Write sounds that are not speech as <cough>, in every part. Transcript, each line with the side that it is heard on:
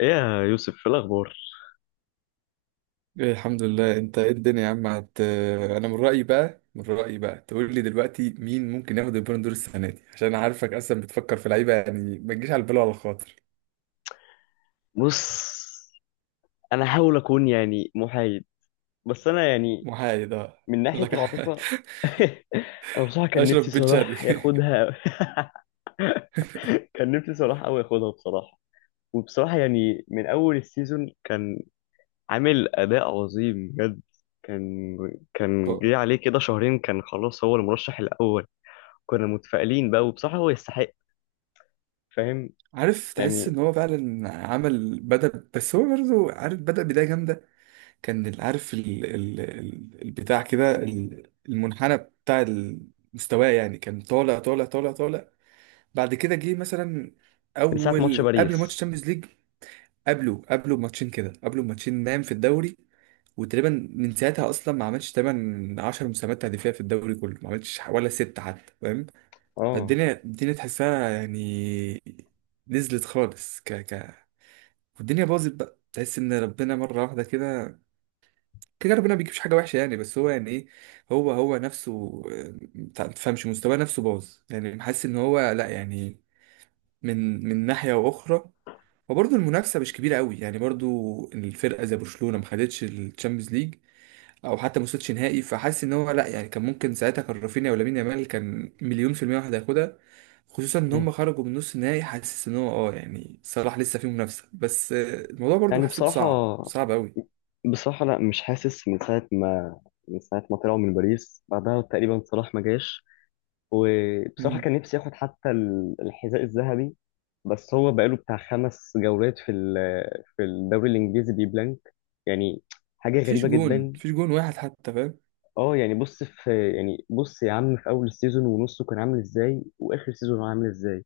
left: ايه يا يوسف في الاخبار؟
right: إيه، الحمد لله. انت ايه الدنيا يا عم، انا من رأيي بقى تقول لي دلوقتي مين ممكن ياخد البالون دور السنة دي؟ عشان انا عارفك اصلا بتفكر في لعيبة، يعني ما تجيش على البال ولا الخاطر.
left: بص، انا احاول اكون يعني محايد. بس انا يعني
right: محايد، اه.
left: من ناحيه
right: لك ح-
left: العاطفه.
right: <laughs>
left: <laughs> انا بصراحه كان
right: اشرف
left: نفسي
right: بن شرقي.
left: صلاح
right: <laughs>
left: ياخدها. <laughs> كان نفسي صلاح قوي ياخدها بصراحه. وبصراحه يعني من اول السيزون كان عامل اداء عظيم بجد. كان كان جه
right: هو-
left: عليه كده شهرين، كان خلاص هو المرشح الاول. كنا متفائلين بقى وبصراحه هو يستحق. فاهم؟
right: عارف، تحس
left: يعني
right: ان هو فعلا عمل بدأ، بس هو برضه عارف بدأ بداية جامدة. عارف البتاع كده، المنحنى بتاع المستوى، يعني كان طالع طالع طالع طالع. بعد كده جه مثلا
left: من ساعه ماتش
right: اول قبل
left: باريس.
right: ماتش تشامبيونز ليج. قبله بماتشين كده، قبله بماتشين، نام في الدوري. وتقريبا من ساعتها اصلا ما عملش تمن 10 مساهمات تهديفيه في الدوري كله، ما عملش ولا ست حتى، فاهم.
left: اه.
right: فالدنيا تحسها يعني، نزلت خالص ك ك والدنيا باظت بقى، تحس ان ربنا مره واحده كده، كده ربنا ما بيجيبش حاجه وحشه يعني، بس هو يعني ايه، هو نفسه آه، ما تفهمش مستواه نفسه باظ، يعني حاسس ان هو لا، يعني من ناحية أخرى. وبرضه المنافسة مش كبيرة قوي يعني، برضه الفرقة زي برشلونة ما خدتش الشامبيونز ليج، أو حتى ما وصلتش نهائي، فحاسس إن هو لأ، يعني كان ممكن ساعتها كان رافينيا ولامين يامال، كان مليون في المية واحد هياخدها، خصوصا إن
left: مم.
right: هم خرجوا من نص النهائي. حاسس إن هو أه، يعني صلاح لسه فيه منافسة بس آه، الموضوع برضه
left: يعني
right: حسيته
left: بصراحة
right: صعب صعب قوي.
left: بصراحة لا مش حاسس من ساعة ما طلعوا من باريس بعدها تقريبا صلاح ما جاش. وبصراحة
right: مم.
left: كان نفسي ياخد حتى الحذاء الذهبي. بس هو بقاله بتاع خمس جولات في في الدوري الإنجليزي بيبلانك. يعني حاجة
right: مفيش
left: غريبة
right: جون
left: جدا.
right: مفيش جون واحد حتى، فاهم.
left: اه، يعني بص يا عم، في اول السيزون ونصه كان عامل ازاي واخر سيزون هو عامل ازاي؟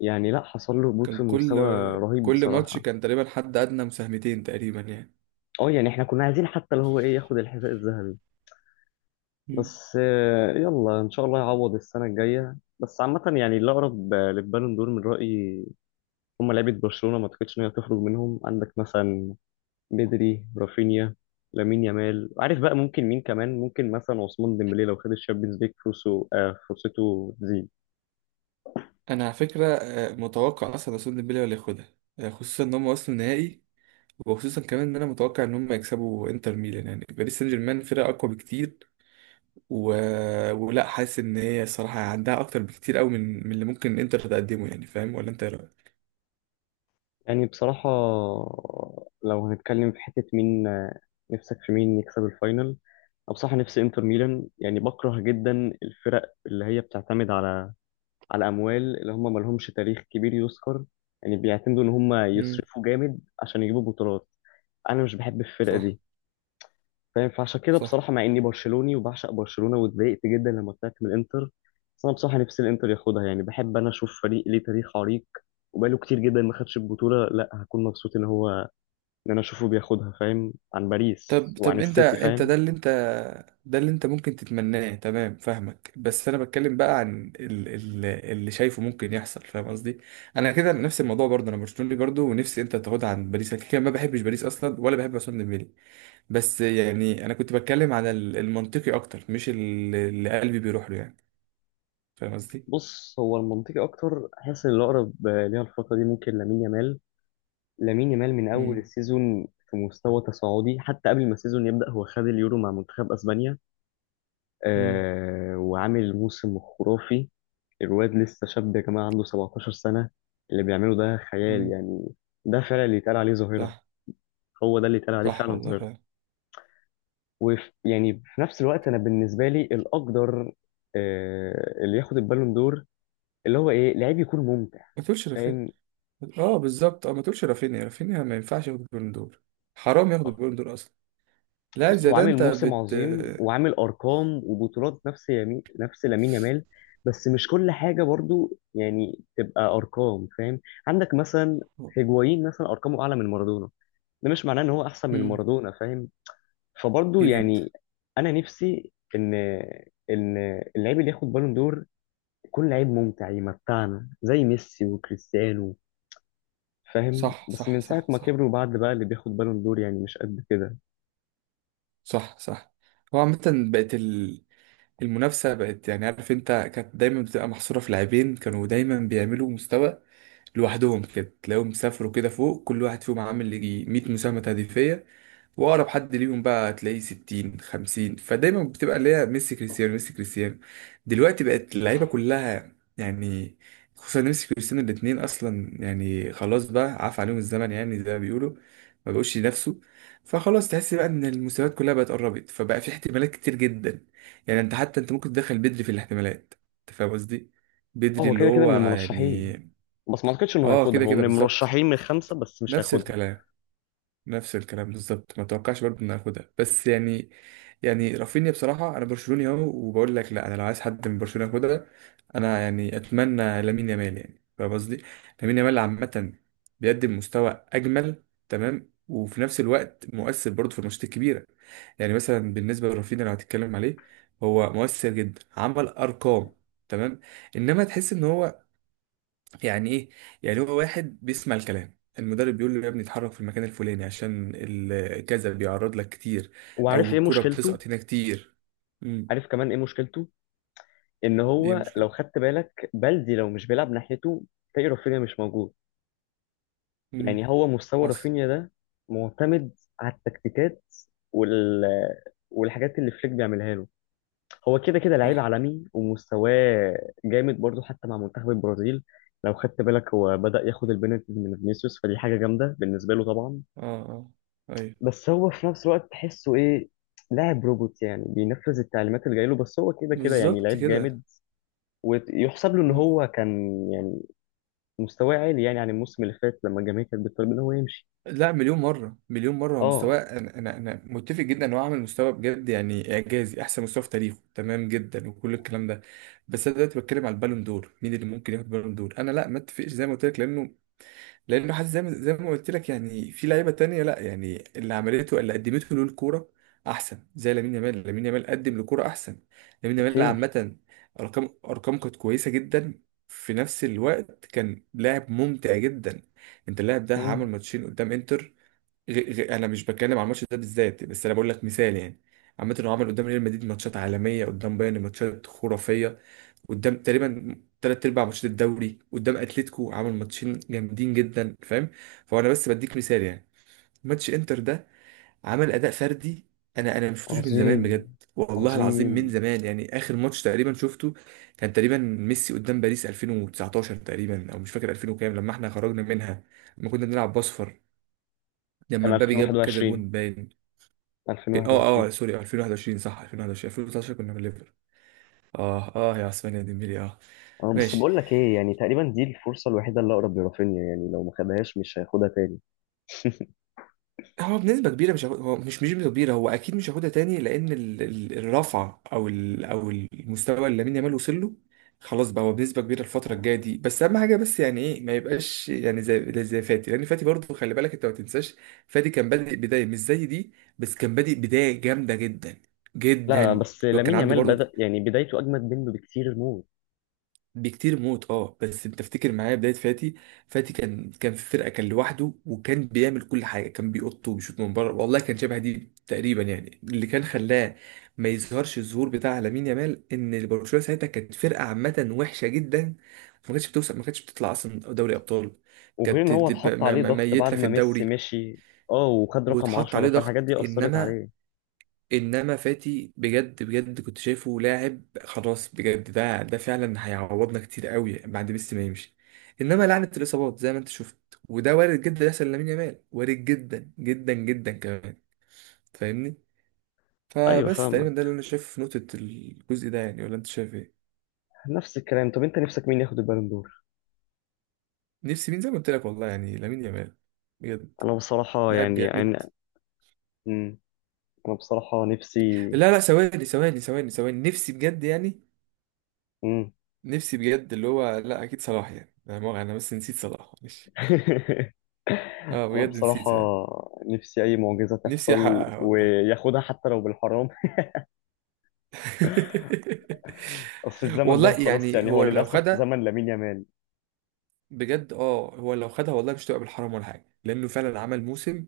left: يعني لا، حصل له هبوط في
right: كان كل
left: مستوى رهيب
right: كل ماتش
left: بصراحه.
right: كان تقريبا حد أدنى مساهمتين تقريبا يعني.
left: اه، يعني احنا كنا عايزين حتى اللي هو ايه ياخد الحذاء الذهبي. بس يلا ان شاء الله يعوض السنه الجايه. بس عامه يعني اللي اقرب للبالون دور من رايي هم لعيبه برشلونه. ما اعتقدش ان هي تخرج منهم. عندك مثلا بدري، رافينيا، لامين يامال، عارف بقى ممكن مين كمان، ممكن مثلا عثمان ديمبلي لو خد الشامبيونز ليج فرصه فرصته تزيد.
right: انا على فكره آه، متوقع اصلا عثمان ديمبلي هو اللي ياخدها، آه، خصوصا ان هم وصلوا النهائي. وخصوصا كمان ان انا متوقع ان هم يكسبوا انتر ميلان، يعني باريس سان جيرمان فرقه اقوى بكتير و... ولا حاسس ان هي الصراحه عندها اكتر بكتير قوي من اللي ممكن انتر تقدمه، يعني فاهم ولا انت ايه رايك؟
left: يعني بصراحة، لو هنتكلم في حتة مين نفسك في مين يكسب الفاينل، أنا بصراحة نفسي إنتر ميلان. يعني بكره جدا الفرق اللي هي بتعتمد على أموال، اللي هم مالهمش تاريخ كبير يذكر. يعني بيعتمدوا إن هم
right: امم.
left: يصرفوا جامد عشان يجيبوا بطولات. أنا مش بحب الفرقة
right: صح.
left: دي. فاهم؟ فعشان كده
right: صح.
left: بصراحه مع اني برشلوني وبعشق برشلونه واتضايقت جدا لما طلعت من الانتر، بس انا بصراحه نفسي الانتر ياخدها. يعني بحب انا اشوف فريق ليه تاريخ عريق وبقاله كتير جدا ما خدش البطوله. لا، هكون مبسوط ان انا اشوفه بياخدها. فاهم؟ عن باريس
right: طب
left: وعن
right: طب انت
left: السيتي.
right: انت
left: فاهم؟
right: ده اللي انت، ده اللي انت ممكن تتمناه، تمام فاهمك. بس انا بتكلم بقى عن ال اللي شايفه ممكن يحصل، فاهم قصدي. انا كده نفس الموضوع برضه، انا برشلوني برضه ونفسي انت تاخدها عن باريس. انا كده كده ما بحبش باريس اصلا ولا بحب عثمان ديمبلي، بس يعني انا كنت بتكلم على المنطقي اكتر مش اللي قلبي بيروح له يعني، فاهم قصدي.
left: بص، هو المنطقي اكتر، حاسس ان الاقرب ليها الفتره دي ممكن لامين يامال. لامين يامال من اول
right: امم.
left: السيزون في مستوى تصاعدي، حتى قبل ما السيزون يبدا هو خد اليورو مع منتخب اسبانيا.
right: امم.
left: وعامل موسم خرافي. الواد لسه شاب يا جماعة، عنده 17 سنة. اللي بيعمله ده خيال
right: امم.
left: يعني. ده فعلا اللي يتقال عليه ظاهرة.
right: صح،
left: هو ده اللي يتقال عليه
right: صح
left: فعلا
right: والله
left: ظاهرة.
right: فعلا.
left: ويعني في نفس الوقت أنا بالنسبة لي الأقدر، اللي ياخد البالون دور اللي هو إيه لعيب يكون ممتع.
right: ما تقولش رافينيا.
left: فاهم؟
right: اه بالظبط، اه، ما تقولش رافينيا. رافينيا ما ينفعش ياخد البالون دور، حرام ياخد البالون دور اصلا. لا
left: بص
right: زي
left: هو
right: ده
left: عامل
right: انت
left: موسم
right: بت.
left: عظيم وعامل أرقام وبطولات نفس يمين نفس لامين يامال. بس مش كل حاجة برضو يعني تبقى أرقام. فاهم؟ عندك مثلا هيجوايين، مثلا أرقامه أعلى من مارادونا. ده مش معناه ان هو احسن من
right: مم.
left: مارادونا. فاهم؟ فبرضه
right: اكيد.
left: يعني انا نفسي ان اللعيب اللي ياخد بالون دور يكون لعيب ممتع يمتعنا زي ميسي وكريستيانو. فاهم؟
right: صح،
left: بس
right: صح،
left: من ساعه
right: صح،
left: ما
right: صح.
left: كبروا، بعد بقى اللي بياخد بالون دور يعني مش قد كده.
right: صح، صح. هو عامة، بقت ال... المنافسة بقت، يعني عارف انت، كانت دايما بتبقى محصورة في لاعبين كانوا دايما بيعملوا مستوى لوحدهم، كده تلاقيهم سافروا كده فوق، كل واحد فيهم عامل يجي 100 مساهمة هدفية، واقرب حد ليهم بقى هتلاقيه 60 50. فدايما بتبقى اللي هي ميسي كريستيانو، ميسي كريستيانو. دلوقتي بقت اللعيبه كلها يعني، خصوصا ميسي كريستيانو الاثنين اصلا يعني خلاص بقى، عاف عليهم الزمن يعني زي ما بيقولوا، ما بقوش ينافسوا. فخلاص تحس بقى ان المستويات كلها بقت قربت، فبقى في احتمالات كتير جدا، يعني انت حتى انت ممكن تدخل بدري في الاحتمالات. انت فاهم قصدي؟
left: اه،
right: بدري
left: هو
right: اللي
left: كده كده
right: هو
left: من المرشحين.
right: يعني.
left: بس ما اعتقدش انه
right: اه
left: هياخدها.
right: كده
left: هو من
right: كده بالظبط،
left: المرشحين من خمسه، بس مش
right: نفس
left: هياخدها.
right: الكلام. نفس الكلام بالظبط، ما توقعش برضه ان اخدها، بس يعني، يعني رافينيا بصراحه، انا برشلوني اهو وبقول لك لا، انا لو عايز حد من برشلونه ياخدها، انا يعني اتمنى لامين يامال، يعني فاهم قصدي. لامين يامال عامه بيقدم مستوى اجمل، تمام، وفي نفس الوقت مؤثر برضه في الماتشات الكبيره. يعني مثلا بالنسبه لرافينيا اللي هتتكلم عليه، هو مؤثر جدا، عمل ارقام، تمام، انما تحس ان هو، يعني ايه، يعني هو واحد بيسمع الكلام، المدرب بيقول له يا ابني اتحرك في المكان الفلاني عشان كذا، بيعرض لك كتير،
left: وعارف
right: او
left: ايه
right: الكرة
left: مشكلته،
right: بتسقط هنا كتير. امم.
left: عارف كمان ايه مشكلته؟ ان
right: دي
left: هو لو
right: مشكلة.
left: خدت بالك بلدي، لو مش بيلعب ناحيته تلاقي رافينيا مش موجود.
right: امم.
left: يعني هو مستوى
right: حصل.
left: رافينيا ده معتمد على التكتيكات وال والحاجات اللي فليك بيعملها له. هو كده كده لعيب
right: صح.
left: عالمي ومستواه جامد برضه حتى مع منتخب البرازيل. لو خدت بالك هو بدأ ياخد البنالتي من فينيسيوس، فدي حاجة جامدة بالنسبة له طبعا.
right: اه، اه، ايوه.
left: بس هو في نفس الوقت تحسه ايه؟ لاعب روبوت يعني، بينفذ التعليمات اللي جايله. بس هو كده كده يعني
right: بالظبط
left: لعيب
right: كده.
left: جامد. ويحسب له ان
right: مم.
left: هو كان، يعني مستواه عالي يعني عن الموسم اللي فات لما الجماهير كانت بتطلب ان هو يمشي.
right: لا، مليون مرة مليون مرة هو مستواه،
left: اه،
right: أنا متفق جدا إن هو عامل مستوى بجد يعني إعجازي، أحسن مستوى في تاريخه، تمام جدا وكل الكلام ده. بس أنا دلوقتي بتكلم على البالون دور، مين اللي ممكن ياخد بالون دور. أنا لا، ما أتفقش زي ما قلت لك، لأنه، لانه حاسس زي ما قلت لك يعني في لعيبه تانية، لا، يعني اللي عملته اللي قدمته له الكوره احسن، زي لامين يامال. لامين يامال قدم لكوره احسن. لامين يامال
left: بكتير.
right: عامه، ارقام كانت كويسه جدا، في نفس الوقت كان لاعب ممتع جدا. انت اللاعب ده عمل
left: مم.
right: ماتشين قدام انتر. انا مش بتكلم عن الماتش ده بالذات، بس انا بقول لك مثال يعني. عامه هو عمل قدام ريال مدريد ماتشات عالميه، قدام بايرن ماتشات خرافيه، قدام تقريبا تلات ارباع ماتشات الدوري، قدام اتلتيكو عمل ماتشين جامدين جدا، فاهم. فهو انا بس بديك مثال يعني، ماتش انتر ده عمل اداء فردي انا ما شفتوش من زمان
left: عظيم،
right: بجد، والله العظيم، من
left: عظيم.
right: زمان يعني، اخر ماتش تقريبا شفته كان تقريبا ميسي قدام باريس 2019 تقريبا، او مش فاكر، 2000 وكام، لما احنا خرجنا منها، لما كنا بنلعب باصفر، لما
left: كان
right: مبابي جاب كذا
left: 2021.
right: جون باين. اه اه
left: 2021.
right: سوري، 2021، صح 2021، 2019 كنا من ليفر. اه اه يا عثمان يا ديمبلي، اه.
left: اه، بس
right: ماشي.
left: بقول لك ايه، يعني تقريبا دي الفرصه الوحيده اللي اقرب لرافينيا. يعني لو ما خدهاش مش هياخدها تاني. <laughs>
right: هو بنسبة كبيرة مش هاخد- هو مش بنسبة كبيرة، هو أكيد مش هياخدها تاني لأن الرفعة أو ال أو المستوى اللي لامين يامال وصل له، خلاص بقى هو بنسبة كبيرة الفترة الجاية دي، بس أهم حاجة بس، يعني إيه، ما يبقاش يعني زي فاتي، لأن فاتي برضه خلي بالك أنت ما تنساش، فاتي كان بادئ بداية مش زي دي، بس كان بادئ بداية جامدة جدا،
left: لا لا،
right: جدا.
left: بس
right: هو كان
left: لامين
right: عنده
left: يامال بدأ،
right: برضه
left: يعني بدايته أجمد منه بكتير موت.
right: بكتير موت، اه، بس انت تفتكر معايا بدايه فاتي؟ فاتي كان في فرقه، كان لوحده وكان بيعمل كل حاجه، كان بيقط وبيشوط من بره والله، كان شبه دي تقريبا يعني، اللي كان خلاه ما يظهرش الظهور بتاع لامين يامال ان برشلونه ساعتها كانت فرقه عامه وحشه جدا، ما كانتش بتوصل، ما كانتش بتطلع اصلا دوري ابطال،
left: وغير إن
right: كانت
left: هو اتحط عليه ضغط بعد
right: ميته في
left: ما ميسي
right: الدوري،
left: مشي. اه، وخد رقم
right: واتحط
left: 10،
right: عليه
left: فالحاجات
right: ضغط،
left: دي أثرت
right: انما
left: عليه.
right: انما فاتي بجد بجد كنت شايفه لاعب خلاص، بجد ده فعلا هيعوضنا كتير قوي بعد ميسي ما يمشي، انما لعنه الاصابات زي ما انت شفت، وده وارد جدا يحصل لامين يامال، وارد جدا جدا جدا كمان، فاهمني.
left: أيوه
right: فبس تقريبا
left: فاهمك.
right: ده اللي انا شايفه في نقطه الجزء ده يعني، ولا انت شايف ايه؟
left: نفس الكلام. طب أنت نفسك مين ياخد البالون دور؟
right: نفسي مين، زي ما قلت لك والله، يعني لامين يامال، بجد،
left: أنا بصراحة
right: لاعب
left: يعني
right: جامد.
left: أنا. مم. أنا بصراحة نفسي.
right: لا لا، ثواني ثواني ثواني ثواني، نفسي بجد يعني،
left: مم.
right: نفسي بجد اللي هو لا، اكيد صلاح يعني، انا بس نسيت صلاح معلش.
left: <laughs>
right: اه
left: أنا
right: بجد
left: بصراحة
right: نسيت بقى.
left: نفسي أي معجزة
right: نفسي
left: تحصل
right: احققها والله.
left: وياخدها حتى لو بالحرام. <laughs> أصل
right: <laughs>
left: الزمن
right: والله
left: ده خلاص،
right: يعني
left: يعني هو
right: هو لو
left: للأسف
right: خدها
left: زمن لامين يامال.
right: بجد، اه، هو لو خدها والله مش تبقى بالحرام ولا حاجه، لانه فعلا عمل موسم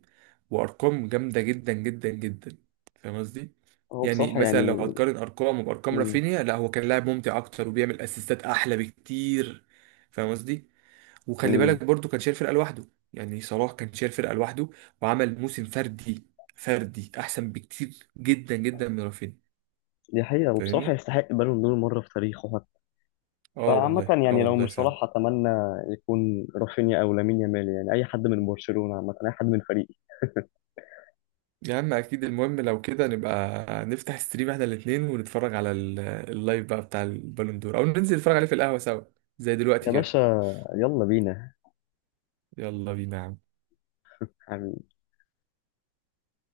right: وارقام جامده جدا جدا جدا، فاهم قصدي.
left: هو
right: يعني
left: بصراحة
right: مثلا لو
left: يعني.
right: هتقارن ارقامه بارقام
left: مم.
right: رافينيا، لا، هو كان لاعب ممتع اكتر وبيعمل اسيستات احلى بكتير، فاهم قصدي. وخلي
left: مم.
right: بالك برضو كان شايل فرقه لوحده. يعني صلاح كان شايل فرقه لوحده وعمل موسم فردي، فردي احسن بكتير جدا جدا من رافينيا،
left: دي حقيقة، وبصراحة
right: فاهمني.
left: يستحق بالون دور مرة في تاريخه حتى.
right: اه
left: فعامة
right: والله، اه
left: يعني لو
right: والله
left: مش
right: فعلا.
left: صلاح، أتمنى يكون رافينيا أو لامين يامال. يعني أي حد من برشلونة عامة، أي حد من فريقي.
right: يا عم اكيد، المهم لو كده نبقى نفتح ستريم احنا الاتنين ونتفرج على اللايف بقى بتاع البالون دور، او ننزل نتفرج عليه في القهوة سوا زي دلوقتي
left: يا
right: كده.
left: باشا، يلا بينا.
right: يلا بينا يا عم.